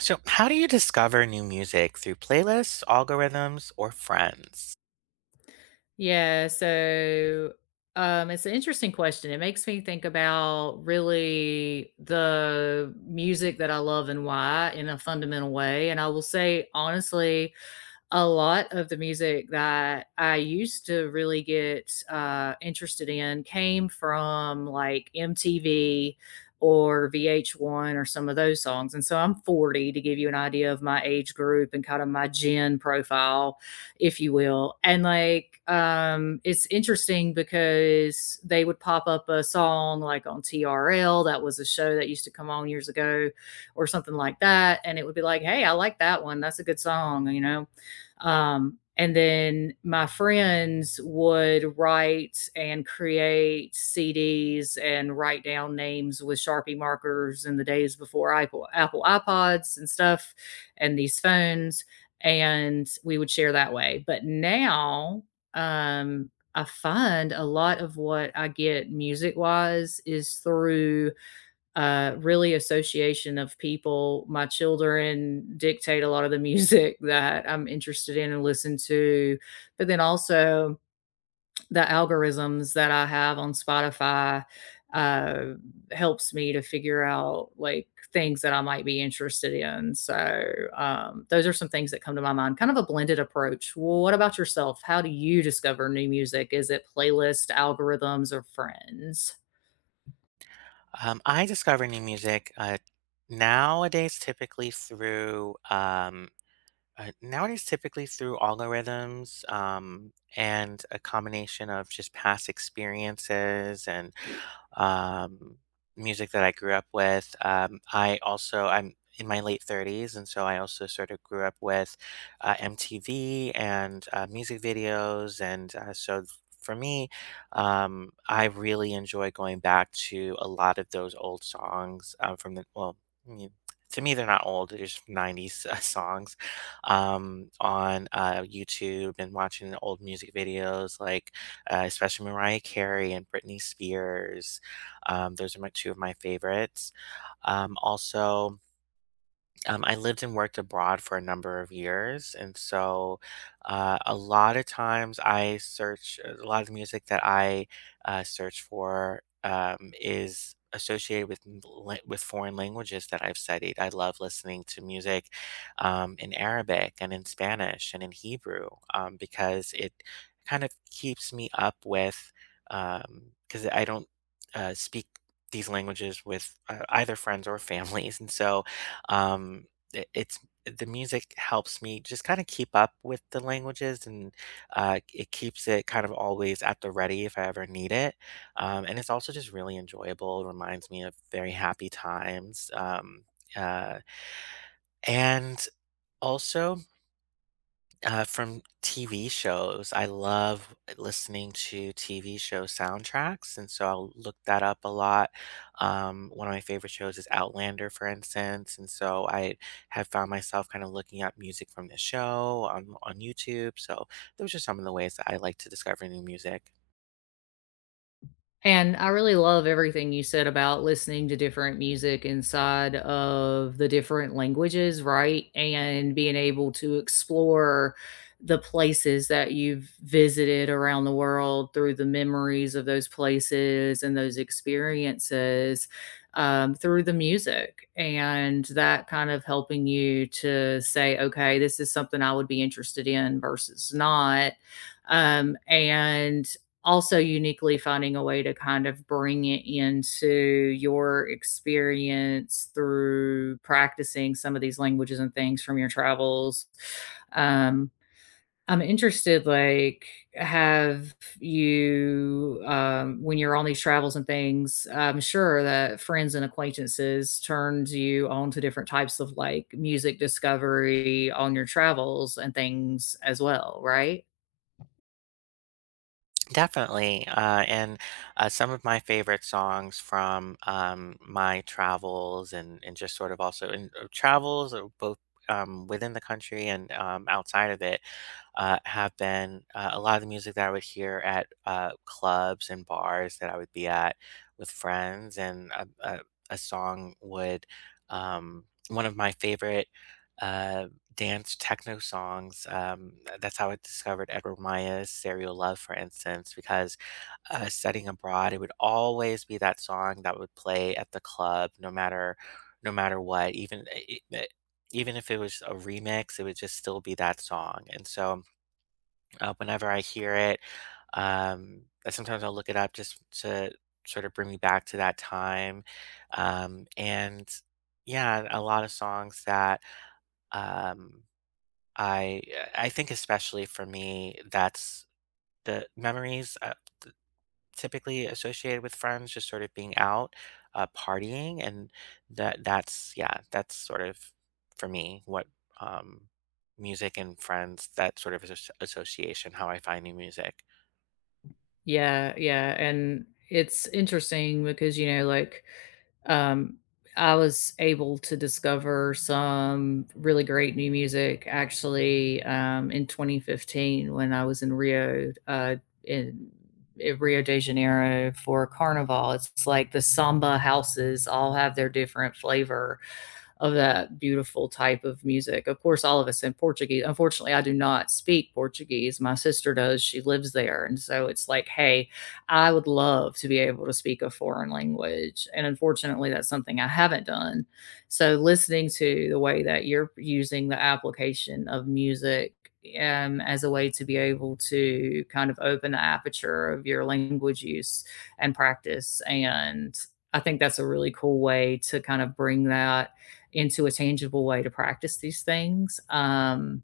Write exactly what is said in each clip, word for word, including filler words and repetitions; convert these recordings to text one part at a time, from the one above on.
So, how do you discover new music through playlists, algorithms, or friends? Yeah, so, um, it's an interesting question. It makes me think about really the music that I love and why in a fundamental way, and I will say, honestly, a lot of the music that I used to really get uh, interested in came from like M T V or V H one or some of those songs. And so I'm forty to give you an idea of my age group and kind of my gen profile, if you will. And like, um, it's interesting because they would pop up a song like on T R L, that was a show that used to come on years ago, or something like that. And it would be like, hey, I like that one. That's a good song, you know? Um, and then my friends would write and create C Ds and write down names with Sharpie markers in the days before Apple, Apple iPods and stuff and these phones. And we would share that way. But now, um, I find a lot of what I get music wise is through uh, really association of people. My children dictate a lot of the music that I'm interested in and listen to, but then also the algorithms that I have on Spotify uh, helps me to figure out like things that I might be interested in. So um, those are some things that come to my mind. Kind of a blended approach. Well, what about yourself? How do you discover new music? Is it playlist, algorithms, or friends? Um, I discover new music uh, nowadays typically through um, Uh, nowadays, typically through algorithms, um, and a combination of just past experiences and um, music that I grew up with. Um, I also I'm in my late thirties, and so I also sort of grew up with uh, M T V and uh, music videos, and uh, so. For me, um, I really enjoy going back to a lot of those old songs, um, from the well, I mean, to me they're not old; they're just nineties uh, songs um, on uh, YouTube, and watching old music videos, like, uh, especially Mariah Carey and Britney Spears. Um, those are my two of my favorites. Um, also, um, I lived and worked abroad for a number of years, and so uh, a lot of times I search uh, a lot of the music that I uh, search for um, is associated with m- la- with foreign languages that I've studied. I love listening to music, um, in Arabic and in Spanish and in Hebrew, um, because it kind of keeps me up with, because I don't uh, speak these languages with uh, either friends or families, and so, um it, it's the music helps me just kind of keep up with the languages, and uh, it keeps it kind of always at the ready if i ever need it. Um, and it's also just really enjoyable. It reminds me of very happy times. Um, uh, and also, uh, from T V shows, I love listening to T V show soundtracks, and so I'll look that up a lot. Um, one of my favorite shows is Outlander, for instance, and so I have found myself kind of looking up music from the show on on YouTube. So those are some of the ways that I like to discover new music. And I really love everything you said about listening to different music inside of the different languages, right? And being able to explore the places that you've visited around the world through the memories of those places and those experiences um, through the music. And that kind of helping you to say, okay, this is something I would be interested in versus not um, and also uniquely finding a way to kind of bring it into your experience through practicing some of these languages and things from your travels. Um, I'm interested, like, have you, um, when you're on these travels and things, I'm sure that friends and acquaintances turned you on to different types of like music discovery on your travels and things as well, right? Definitely. Uh, and uh, Some of my favorite songs from um, my travels, and, and just sort of also in, uh, travels, uh, both um, within the country and um, outside of it, uh, have been, uh, a lot of the music that I would hear at uh, clubs and bars that I would be at with friends. And a, a, a song would, um, one of my favorite Uh, dance techno songs. Um, that's how I discovered Edward Maya's Serial Love, for instance, because, uh, studying abroad, it would always be that song that would play at the club, no matter, no matter what. Even i- i- even if it was a remix, it would just still be that song. And so, uh, whenever I hear it, um, sometimes I'll look it up just to sort of bring me back to that time. Um, and Yeah, a lot of songs that, um, I I think, especially for me, that's the memories, uh, typically associated with friends just sort of being out, uh, partying, and that that's, yeah, that's sort of, for me, what, um, music and friends, that sort of asso association, how I find new music. Yeah, yeah, and it's interesting because, you know, like, um, I was able to discover some really great new music actually, um, in twenty fifteen when I was in Rio, uh, in in Rio de Janeiro for Carnival. It's like the samba houses all have their different flavor, of that beautiful type of music. Of course, all of us in Portuguese. Unfortunately, I do not speak Portuguese. My sister does. She lives there. And so it's like, hey, I would love to be able to speak a foreign language. And unfortunately, that's something I haven't done. So listening to the way that you're using the application of music um, as a way to be able to kind of open the aperture of your language use and practice. And I think that's a really cool way to kind of bring that into a tangible way to practice these things. Um,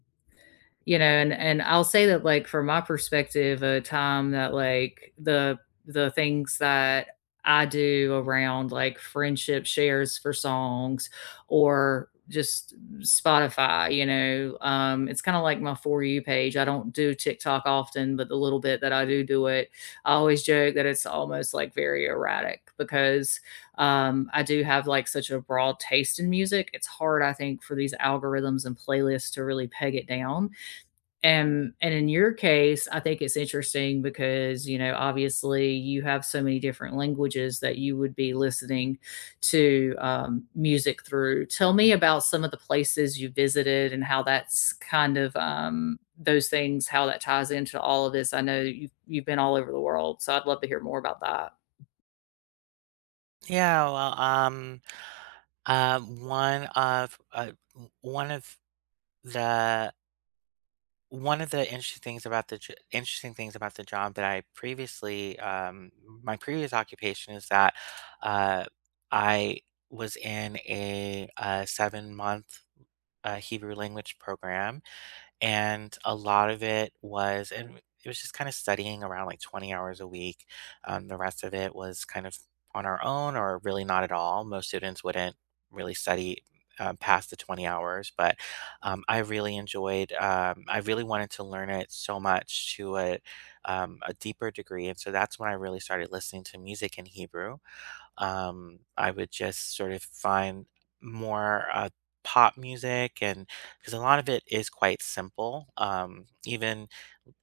You know, and and I'll say that like from my perspective a time that like the the things that I do around like friendship shares for songs or just Spotify, you know, um it's kind of like my for you page. I don't do TikTok often, but the little bit that I do do it, I always joke that it's almost like very erratic because um, I do have like such a broad taste in music. It's hard, I think, for these algorithms and playlists to really peg it down. And and in your case, I think it's interesting because, you know, obviously you have so many different languages that you would be listening to um, music through. Tell me about some of the places you visited and how that's kind of um, those things, how that ties into all of this. I know you've, you've been all over the world, so I'd love to hear more about that. Yeah, well, um, uh, one of, uh, o one of the one of the interesting things about the jo interesting things about the job that I previously, um my previous occupation is that, uh, I was in a, uh, seven-month-month, uh, Hebrew language program, and a lot of it was and it was just kind of studying around like 20 hours a week. Um, the rest of it was kind of on our own, or really not at all. Most students wouldn't really study, uh, past the twenty hours, but um, I really enjoyed, um, I really wanted to learn it so much, to a, um, a deeper degree. And so that's when I really started listening to music in Hebrew. um, I would just sort of find more uh, pop music, and because a lot of it is quite simple, um, even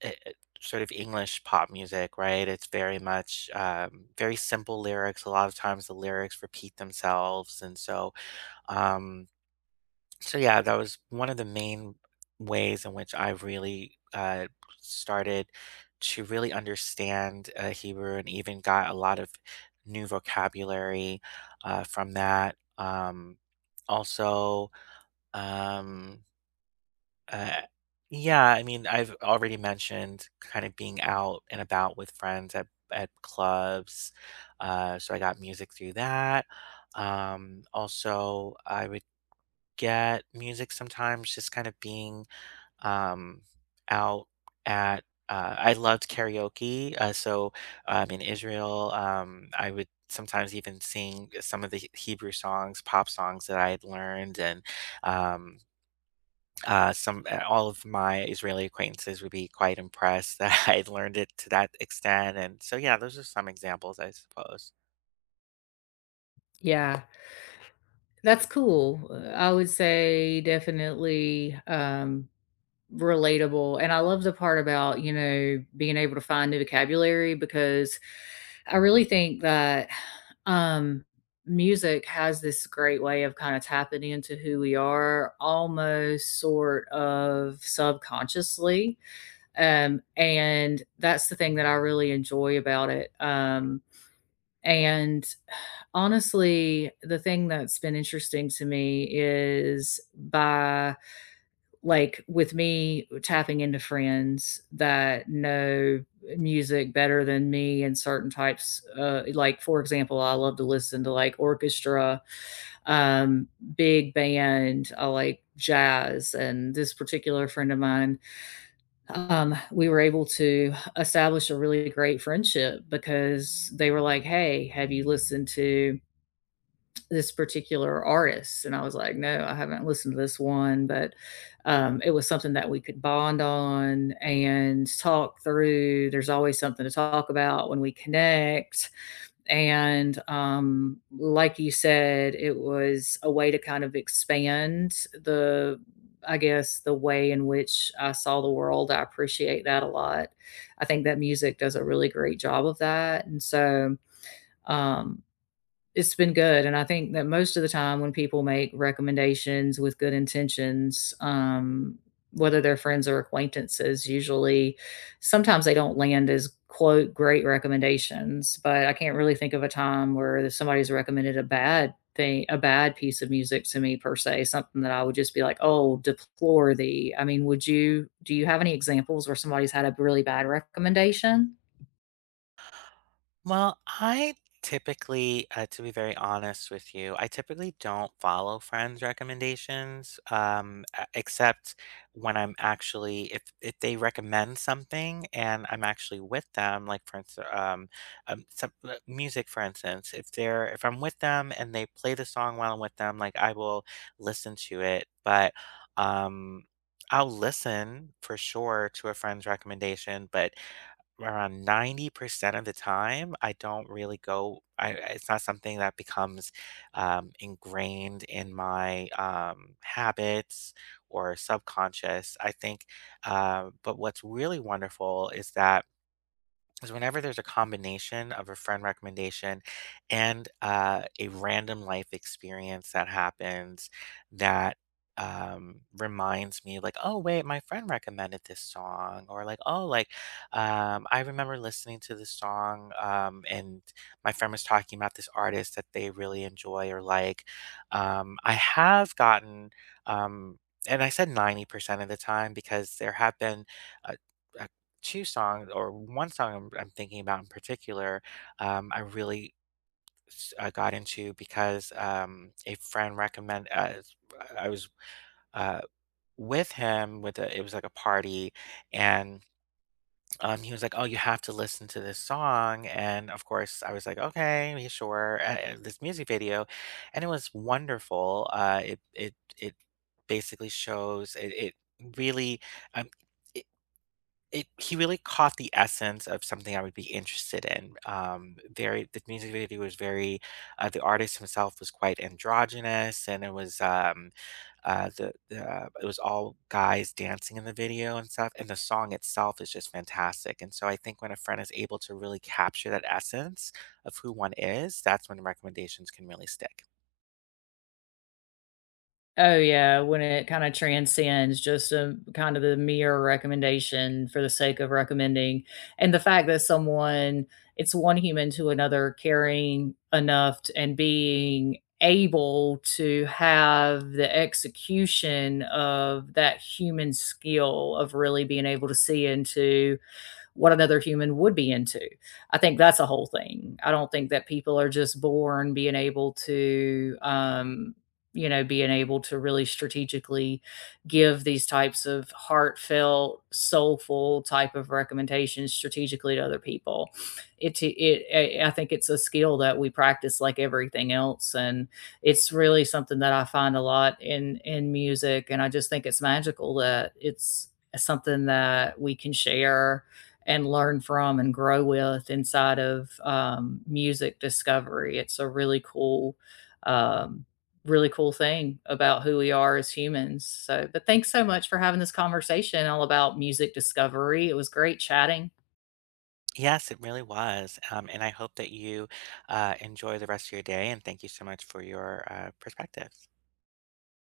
uh, uh, sort of English pop music, right? It's very much, um, very simple lyrics. A lot of times the lyrics repeat themselves, and so, um, so yeah, that was one of the main ways in which I really, uh, started to really understand uh, Hebrew, and even got a lot of new vocabulary uh, from that. Um, also, um, uh, yeah, I mean, I've already mentioned kind of being out and about with friends at at clubs. Uh, so I got music through that. Um, also, I would get music sometimes, just kind of being, um, out at, uh, I loved karaoke. Uh, so, um, in Israel, um, I would sometimes even sing some of the Hebrew songs, pop songs that I had learned, and, um, uh, some uh, all of my Israeli acquaintances would be quite impressed that I had learned it to that extent. And so, yeah, those are some examples, I suppose. Yeah, that's cool. Uh, I would say definitely um, relatable. And I love the part about, you know, being able to find new vocabulary because I really think that um music has this great way of kind of tapping into who we are almost sort of subconsciously. Um and that's the thing that I really enjoy about it. Um and honestly, the thing that's been interesting to me is by like with me tapping into friends that know music better than me and certain types uh like for example I love to listen to like orchestra, um big band, I like jazz, and this particular friend of mine, um we were able to establish a really great friendship because they were like, hey, have you listened to this particular artist, and I was like, no, I haven't listened to this one, but um, it was something that we could bond on and talk through. There's always something to talk about when we connect, and um, like you said, it was a way to kind of expand the, I guess, the way in which I saw the world. I appreciate that a lot. I think that music does a really great job of that, and so um, it's been good. And I think that most of the time when people make recommendations with good intentions, um, whether they're friends or acquaintances, usually sometimes they don't land as quote great recommendations, but I can't really think of a time where somebody's recommended a bad thing, a bad piece of music to me, per se, something that I would just be like, oh, deplore thee. I mean, would you, do you have any examples where somebody's had a really bad recommendation? Well, I typically, uh, to be very honest with you, I typically don't follow friends' recommendations, um, e- except when I'm actually, if if they recommend something and I'm actually with them, like, for instance, um, um, some, uh, music, for instance, if they're if I'm with them and they play the song while I'm with them, like, I will listen to it. But, um, I'll listen for sure to a friend's recommendation, but around ninety percent of the time, I don't really go I It's not something that becomes, um, ingrained in my, um, habits or subconscious, I think, uh, but what's really wonderful is that is whenever there's a combination of a friend recommendation and, uh, a random life experience that happens, that, um, reminds me, like, oh, wait, my friend recommended this song, or, like, oh, like, um, I remember listening to this song, um, and my friend was talking about this artist that they really enjoy or like. Um, I have gotten, um, and I said ninety percent of the time because there have been, uh, two songs or one song I'm, I'm thinking about in particular. um, I really s- uh, got into because, um, a friend recommended. uh, s- I was, uh, with him, with a, it was like a party, and um, he was like, oh, you have to listen to this song. And of course, I was like, okay, yeah, sure, uh, uh, this music video. And it was wonderful. uh, it, it it basically shows, it, it really, um, it he really caught the essence of something I would be interested in. Um, very The music video was very, uh, the artist himself was quite androgynous, and it was um, uh, the, the uh, it was all guys dancing in the video and stuff. And the song itself is just fantastic. And so I think when a friend is able to really capture that essence of who one is, that's when recommendations can really stick. Oh, yeah, when it kinda transcends just a kind of the mere recommendation for the sake of recommending, and the fact that someone, it's one human to another caring enough t and being able to have the execution of that human skill of really being able to see into what another human would be into. I think that's a whole thing. I don't think that people are just born being able to, um, you know, being able to really strategically give these types of heartfelt, soulful type of recommendations strategically to other people. It, it, I I think it's a skill that we practice like everything else, and it's really something that I find a lot in in music, and I just think it's magical that it's something that we can share and learn from and grow with inside of um, music discovery. It's a really cool, um, really cool thing about who we are as humans. So, but thanks so much for having this conversation all about music discovery. It was great chatting. Yes, it really was. Um, and I hope that you uh, enjoy the rest of your day. And thank you so much for your uh, perspective.